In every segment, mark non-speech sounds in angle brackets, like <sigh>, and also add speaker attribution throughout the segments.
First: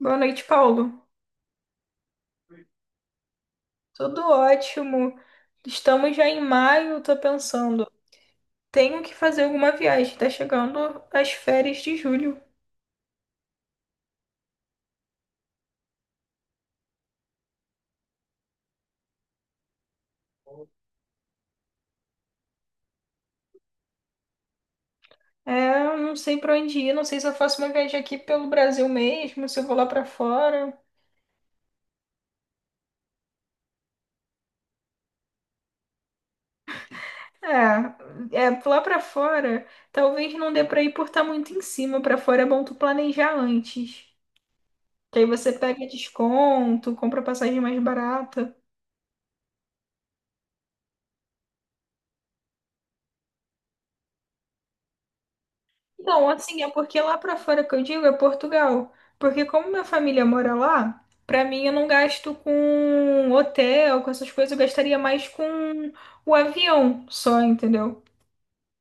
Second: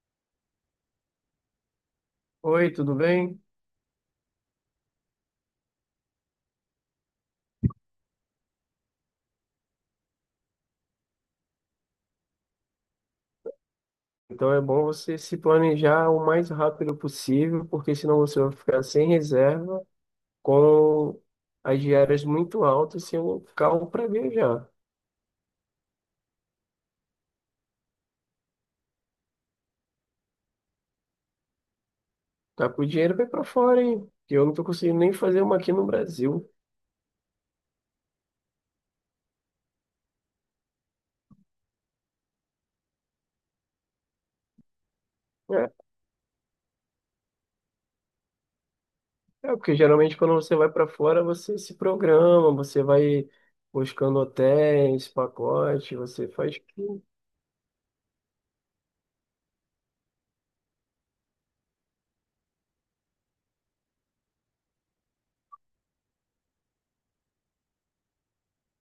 Speaker 1: Boa noite, Paulo.
Speaker 2: Oi, tudo bem?
Speaker 1: Tudo ótimo. Estamos já em maio, tô pensando. Tenho que fazer alguma viagem. Tá chegando as férias de julho.
Speaker 2: Então é bom você se planejar o mais rápido possível, porque senão você vai ficar sem reserva, com as diárias muito altas, sem o carro para viajar.
Speaker 1: É, eu não sei pra onde ir, não sei se eu faço uma viagem aqui pelo Brasil mesmo, se eu vou lá pra fora.
Speaker 2: Tá com o dinheiro vai para fora, hein? Que eu não tô conseguindo nem fazer uma aqui no Brasil.
Speaker 1: Lá pra fora, talvez não dê pra ir por estar muito em cima. Pra fora é bom tu planejar antes. Que aí você
Speaker 2: É,
Speaker 1: pega desconto, compra passagem mais barata.
Speaker 2: é porque geralmente quando você vai para fora, você se programa, você vai buscando hotéis, pacote,
Speaker 1: Não,
Speaker 2: você faz.
Speaker 1: assim, é porque lá pra fora que eu digo é Portugal. Porque como minha família mora lá, pra mim eu não gasto com hotel, com essas coisas, eu gastaria mais com o avião só, entendeu?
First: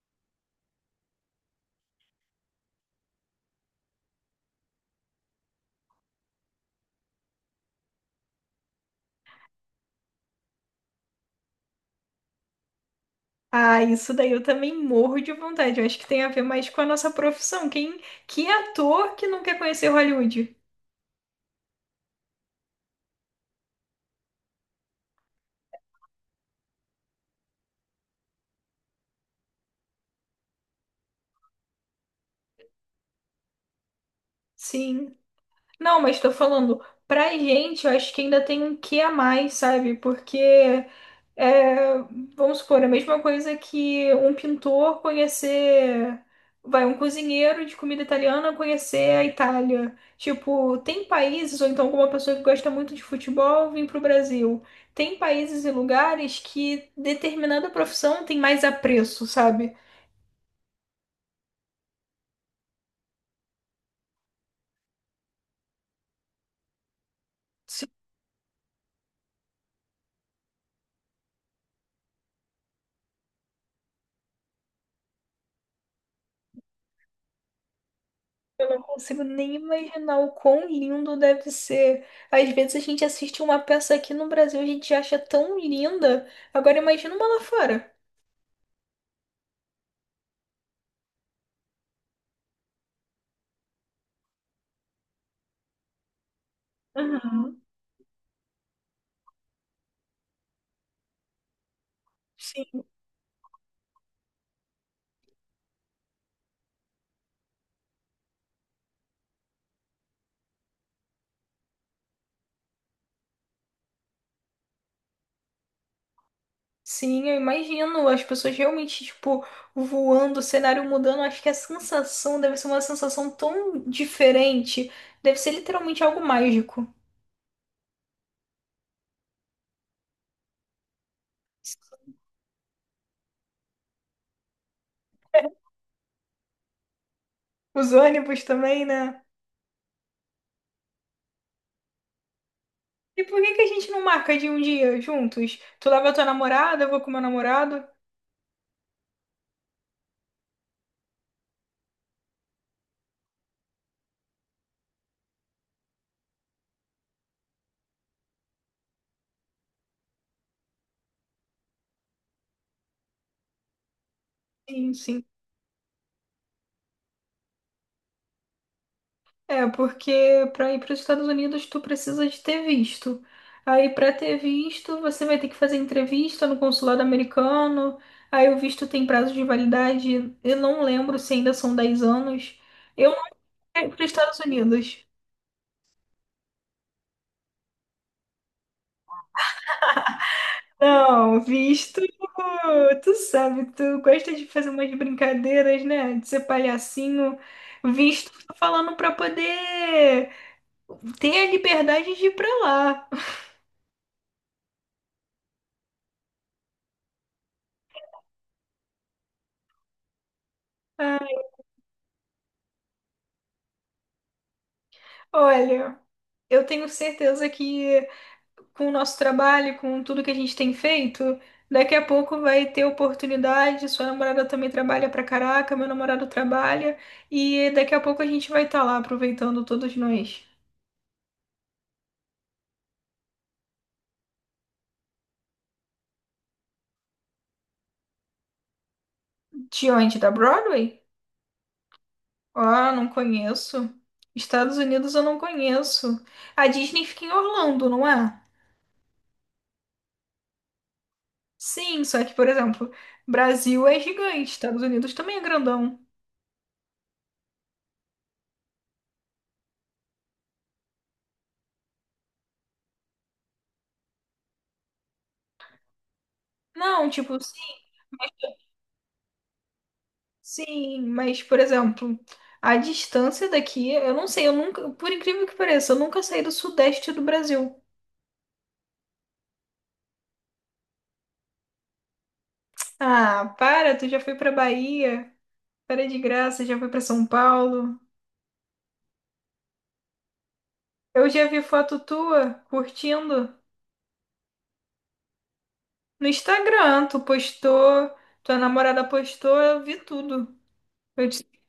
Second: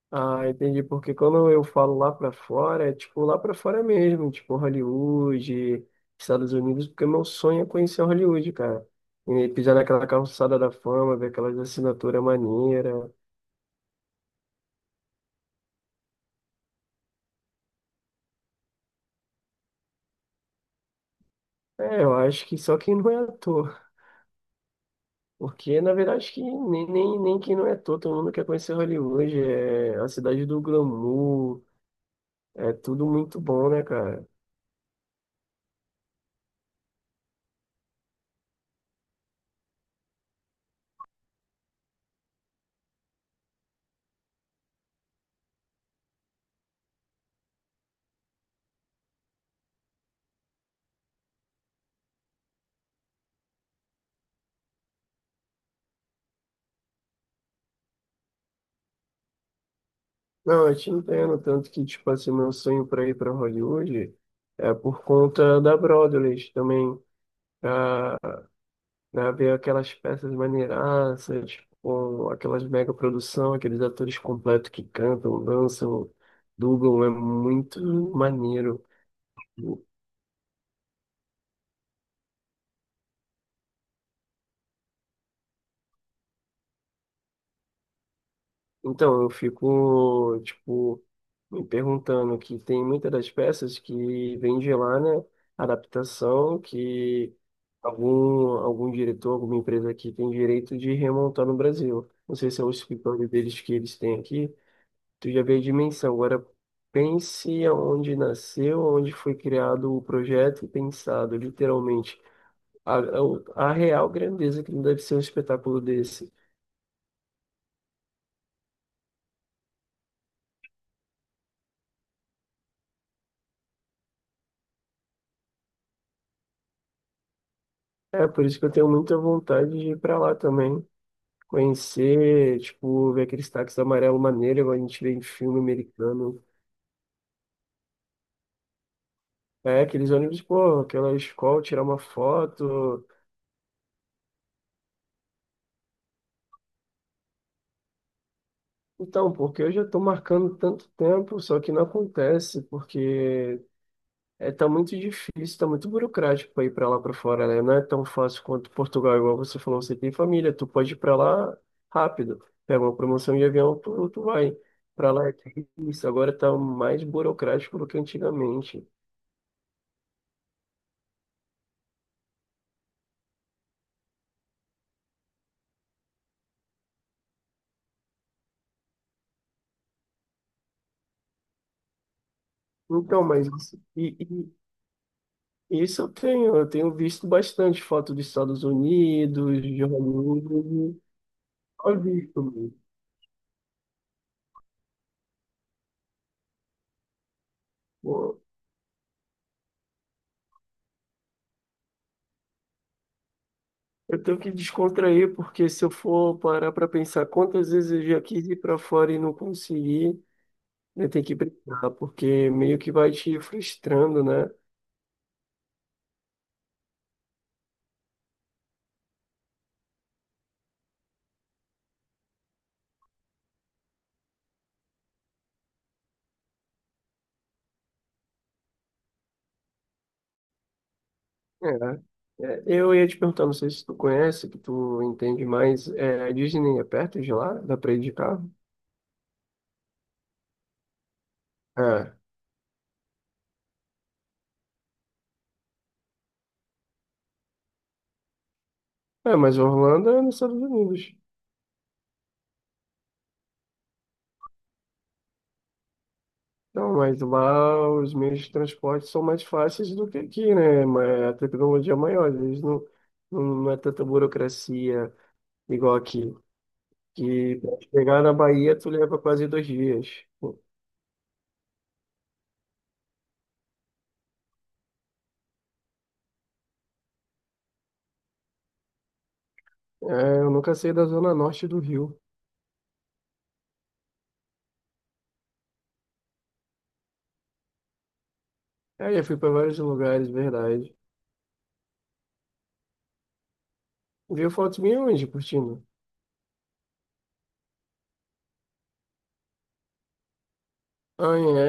Speaker 2: Ah, entendi, porque quando eu falo lá pra fora, é tipo lá pra fora mesmo, tipo Hollywood, Estados Unidos, porque meu sonho é conhecer Hollywood, cara. E pisar naquela calçada da fama, ver aquelas assinaturas maneiras.
Speaker 1: Ah, isso daí eu também morro de vontade. Eu acho que tem a ver mais com a nossa profissão. Que ator que não quer conhecer Hollywood?
Speaker 2: É, eu acho que só quem não é ator. Porque, na verdade, acho que nem quem não é ator, todo mundo quer conhecer Hollywood. É a cidade do glamour, é tudo muito bom, né, cara?
Speaker 1: Sim. Não, mas tô falando, pra gente, eu acho que ainda tem um quê a mais, sabe? Porque É, vamos supor, a mesma coisa que um pintor conhecer, vai, um cozinheiro de comida italiana conhecer a Itália. Tipo, tem países, ou então alguma pessoa que gosta muito de futebol vir para o Brasil. Tem países e lugares que determinada profissão tem mais apreço, sabe?
Speaker 2: Não, eu te entendo, tanto que, tipo assim, meu sonho pra ir pra Hollywood é por conta da Broadway também,
Speaker 1: Sim.
Speaker 2: né? Ver aquelas peças maneiraças, com aquelas mega produção, aqueles atores completos que cantam, dançam, dublam, é muito
Speaker 1: Eu não
Speaker 2: maneiro.
Speaker 1: consigo nem imaginar o quão lindo deve ser. Às vezes a gente assiste uma peça aqui no Brasil, a gente acha tão linda. Agora imagina uma lá fora.
Speaker 2: Então, eu fico, tipo, me perguntando que tem muitas das peças que vem de lá, né? Adaptação que
Speaker 1: Uhum.
Speaker 2: algum diretor, alguma empresa aqui tem direito de remontar no Brasil. Não sei se é o
Speaker 1: Sim.
Speaker 2: escritório deles que eles têm aqui. Tu já vê a dimensão. Agora, pense aonde nasceu, onde foi criado o projeto e pensado, literalmente. A, a real grandeza que deve ser um espetáculo desse.
Speaker 1: Sim, eu imagino as pessoas realmente, tipo, voando, o cenário mudando. Acho que a sensação deve ser uma sensação tão diferente. Deve ser literalmente algo mágico.
Speaker 2: É, por isso que eu tenho muita vontade de ir para lá também. Conhecer, tipo, ver aqueles táxis amarelo maneiro, igual a gente vê em filme americano.
Speaker 1: Os ônibus também, né?
Speaker 2: É, aqueles ônibus, pô, aquela escola, tirar uma foto.
Speaker 1: E por que que a gente não marca de um dia juntos? Tu leva tua namorada, eu vou com meu namorado.
Speaker 2: Então, porque eu já tô marcando tanto tempo, só que não acontece, porque é, tá muito difícil, tá muito burocrático para ir para lá para fora, né? Não é tão fácil quanto Portugal, igual você falou, você tem família, tu pode ir para lá rápido. Pega uma promoção de avião, tu vai.
Speaker 1: Sim,
Speaker 2: Para
Speaker 1: sim.
Speaker 2: lá é difícil, agora tá mais burocrático do que antigamente.
Speaker 1: É, porque para ir para os Estados Unidos tu precisa de ter visto. Aí para ter visto, você vai ter que fazer entrevista no consulado americano. Aí o visto tem prazo de validade. Eu não lembro se ainda são 10 anos. Eu não
Speaker 2: Então, mas isso-
Speaker 1: quero ir para os
Speaker 2: e,
Speaker 1: Estados Unidos.
Speaker 2: Isso eu tenho visto bastante foto dos Estados Unidos, de Hollywood,
Speaker 1: Não,
Speaker 2: só
Speaker 1: visto,
Speaker 2: visto mesmo.
Speaker 1: tu sabe, tu gosta de fazer umas brincadeiras, né? De ser palhacinho. Visto,
Speaker 2: Pô,
Speaker 1: tô falando para poder ter a liberdade de ir para lá.
Speaker 2: eu tenho que descontrair, porque se eu for parar para pensar quantas vezes eu já quis ir para fora e não consegui, né, tem que brincar, porque meio que vai te frustrando, né?
Speaker 1: Olha. Eu tenho certeza que com o nosso trabalho, com tudo que a gente tem feito, daqui a pouco vai ter oportunidade. Sua namorada também trabalha pra caraca, meu namorado trabalha, e daqui a pouco a gente vai estar lá aproveitando todos nós.
Speaker 2: É. Eu ia te perguntar, não sei se tu conhece, que tu entende mais, é, a Disney é perto de lá? Dá para ir de carro?
Speaker 1: De onde? Da Broadway?
Speaker 2: É.
Speaker 1: Ah, não conheço. Estados Unidos eu não conheço. A Disney fica em Orlando, não é?
Speaker 2: É, mas Orlando é nos Estados Unidos.
Speaker 1: Sim, só que, por exemplo, Brasil é gigante, Estados Unidos também é grandão.
Speaker 2: Não, mas lá os meios de transporte são mais fáceis do que aqui, né? Mas a tecnologia é maior, às vezes não é tanta burocracia igual aqui.
Speaker 1: Não, tipo,
Speaker 2: Que pra
Speaker 1: sim.
Speaker 2: chegar na Bahia, tu leva quase 2 dias.
Speaker 1: Sim, mas, por exemplo, a distância daqui, eu não sei, eu nunca, por incrível que pareça, eu nunca saí do sudeste do Brasil.
Speaker 2: É, eu nunca saí da zona norte do Rio.
Speaker 1: Ah, para, tu já foi pra Bahia, para de graça, já foi pra São Paulo.
Speaker 2: É, já fui para vários lugares, verdade.
Speaker 1: Eu já vi foto tua curtindo
Speaker 2: Viu fotos minhas onde, curtindo?
Speaker 1: no Instagram, tu postou, tua namorada postou, eu vi tudo. Eu
Speaker 2: Ah,
Speaker 1: disse,
Speaker 2: é,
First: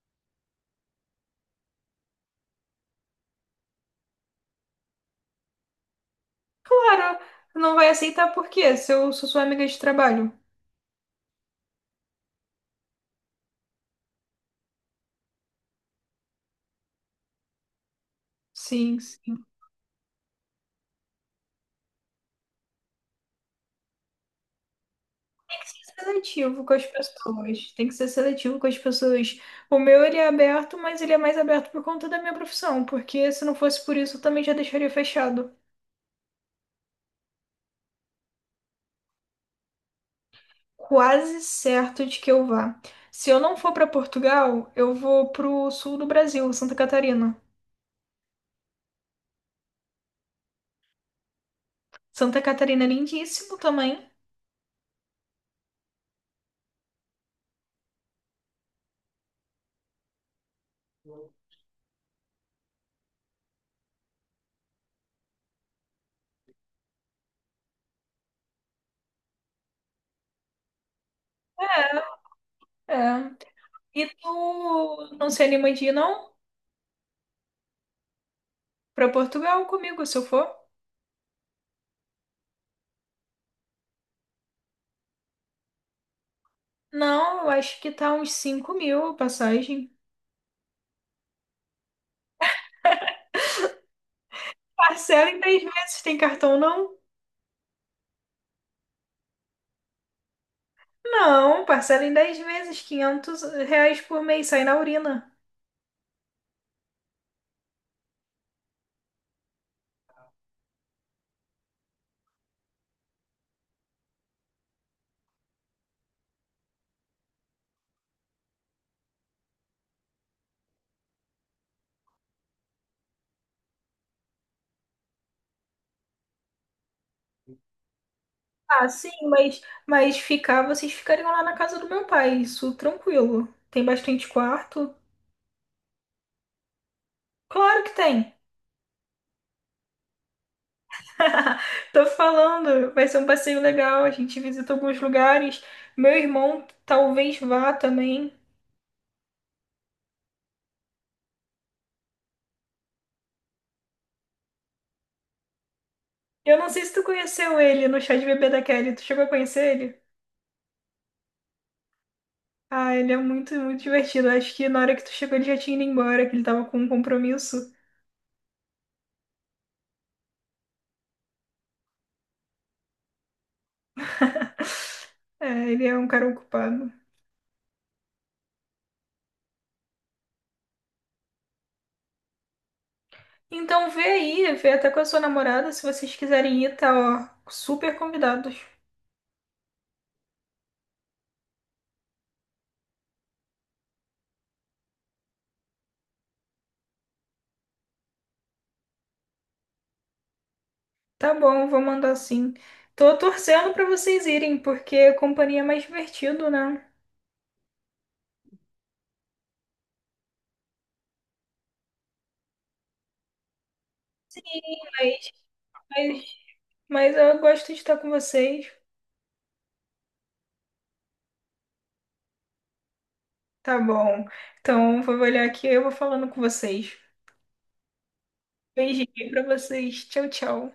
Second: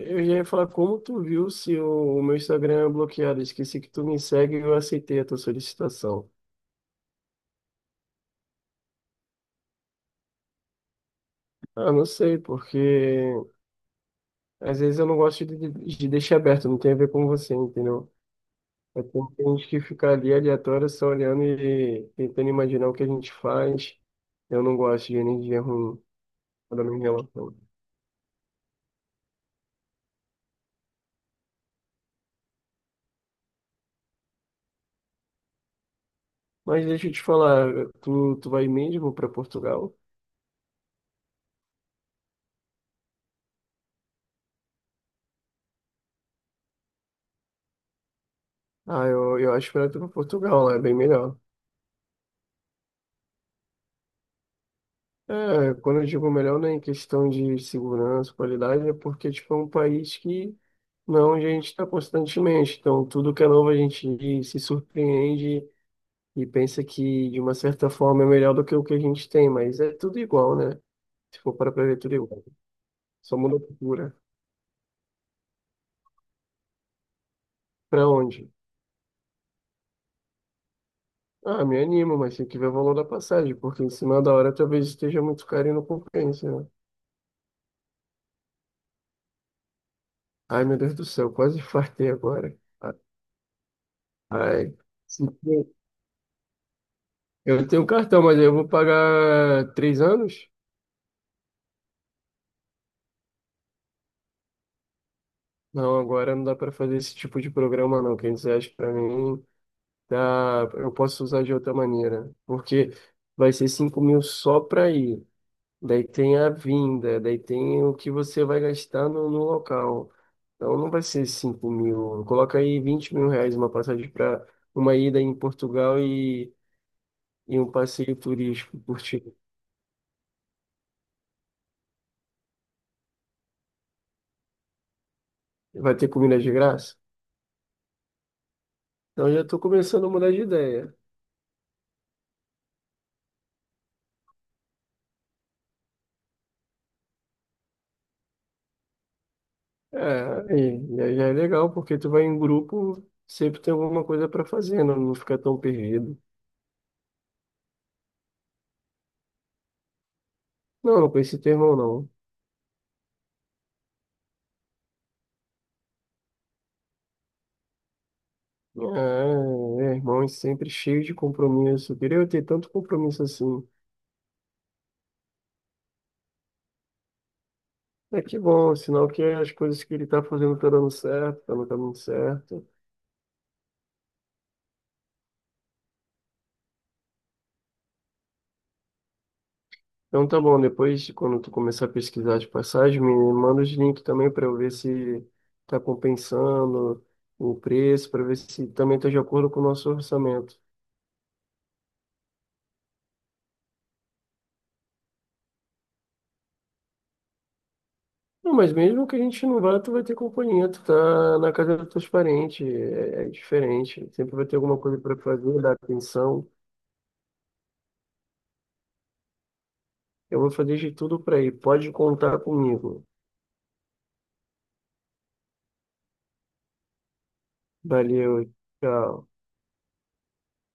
Speaker 2: é. Eu já ia falar como tu viu se o meu Instagram é bloqueado. Esqueci que tu me segue e eu aceitei a tua solicitação.
Speaker 1: para, não vai aceitar por quê? Se eu sou sua amiga de trabalho.
Speaker 2: Ah, não sei, porque às vezes eu não gosto de deixar aberto, não tem a ver com você, entendeu?
Speaker 1: Sim.
Speaker 2: É, tem gente que fica ali aleatória só olhando e tentando imaginar o que a gente faz. Eu não gosto de energia ruim
Speaker 1: Seletivo com
Speaker 2: quando
Speaker 1: as
Speaker 2: eu me relaciono.
Speaker 1: pessoas. Tem que ser seletivo com as pessoas. O meu ele é aberto, mas ele é mais aberto por conta da minha profissão, porque se não fosse por isso, eu também já deixaria fechado.
Speaker 2: Mas deixa eu te falar, tu vai mesmo para Portugal?
Speaker 1: Quase certo de que eu vá. Se eu não for para Portugal, eu vou pro sul do Brasil, Santa Catarina.
Speaker 2: Ah, eu acho melhor tu para Portugal, lá é bem melhor.
Speaker 1: Santa Catarina é lindíssimo também.
Speaker 2: É, quando eu digo melhor, não é em questão de segurança, qualidade, é porque tipo, é um país que não, a gente está constantemente. Então, tudo que é novo a gente se surpreende e pensa que, de uma certa forma, é melhor do que o que a gente tem, mas é tudo igual, né? Se for para ver, é tudo igual. Só
Speaker 1: É.
Speaker 2: muda a
Speaker 1: E
Speaker 2: cultura.
Speaker 1: tu não se anima de ir, não?
Speaker 2: Para onde?
Speaker 1: Pra Portugal comigo, se eu for?
Speaker 2: Ah, me animo, mas tem que ver o valor da passagem, porque em cima da hora talvez esteja muito caro e não compensa, né?
Speaker 1: Não, eu acho que tá uns 5 mil a passagem.
Speaker 2: Ai, meu Deus do céu, quase fartei agora. Ai, se
Speaker 1: Parcela em três
Speaker 2: tem-
Speaker 1: meses, tem cartão, não?
Speaker 2: eu tenho cartão, mas eu vou pagar 3 anos?
Speaker 1: Não, parcela em 10 vezes, 500 reais por mês, sai na urina.
Speaker 2: Não, agora não dá para fazer esse tipo de programa, não. R$ 500 para mim. Tá, eu posso usar de outra maneira, porque vai ser 5.000 só para ir, daí tem a vinda, daí tem o que você vai gastar no local. Então não vai ser 5.000, coloca aí 20.000 reais uma passagem para uma ida em Portugal e um passeio turístico,
Speaker 1: Ah, sim,
Speaker 2: curtir.
Speaker 1: mas ficar, vocês ficariam lá na casa do meu pai, isso tranquilo. Tem bastante quarto?
Speaker 2: Vai ter comida de graça?
Speaker 1: Claro que tem.
Speaker 2: Então já estou começando a mudar de ideia.
Speaker 1: <laughs> Tô falando, vai ser um passeio legal, a gente visita alguns lugares. Meu irmão talvez vá também.
Speaker 2: É, e aí já é legal, porque tu vai em grupo, sempre tem alguma coisa para fazer, não, não fica tão perdido.
Speaker 1: Eu não sei se tu conheceu ele no chá de bebê da Kelly, tu chegou a conhecer ele?
Speaker 2: Não, não conheci teu irmão, não.
Speaker 1: Ah, ele é muito, muito divertido. Acho que na hora que tu chegou ele já tinha ido embora, que ele tava com um compromisso.
Speaker 2: Ah, é, irmão, é sempre cheio de compromisso. Queria eu queria ter tanto compromisso assim.
Speaker 1: <laughs> É, ele é um cara ocupado.
Speaker 2: É que bom, sinal que as coisas que ele tá fazendo tá dando certo, tá no caminho certo.
Speaker 1: Então vê aí, vê até com a sua namorada, se vocês quiserem ir, tá, ó, super convidados.
Speaker 2: Então tá bom, depois, quando tu começar a pesquisar de passagem, me manda os links também para eu ver se tá compensando o preço, para ver se também tá de acordo com o nosso orçamento.
Speaker 1: Tá bom, vou mandar sim. Tô torcendo pra vocês irem, porque companhia é mais divertido, né?
Speaker 2: Não, mas mesmo que a gente não vá, tu vai ter companhia, tu tá na casa dos teus parentes, é, é diferente. Sempre vai ter alguma coisa para
Speaker 1: Mas,
Speaker 2: fazer, dar
Speaker 1: mas,
Speaker 2: atenção.
Speaker 1: mas eu gosto de estar com vocês.
Speaker 2: Eu vou fazer de tudo para ir. Pode contar comigo.
Speaker 1: Tá bom. Então vou olhar aqui, eu vou falando com vocês.
Speaker 2: Valeu, tchau.
Speaker 1: Beijinho pra vocês. Tchau, tchau.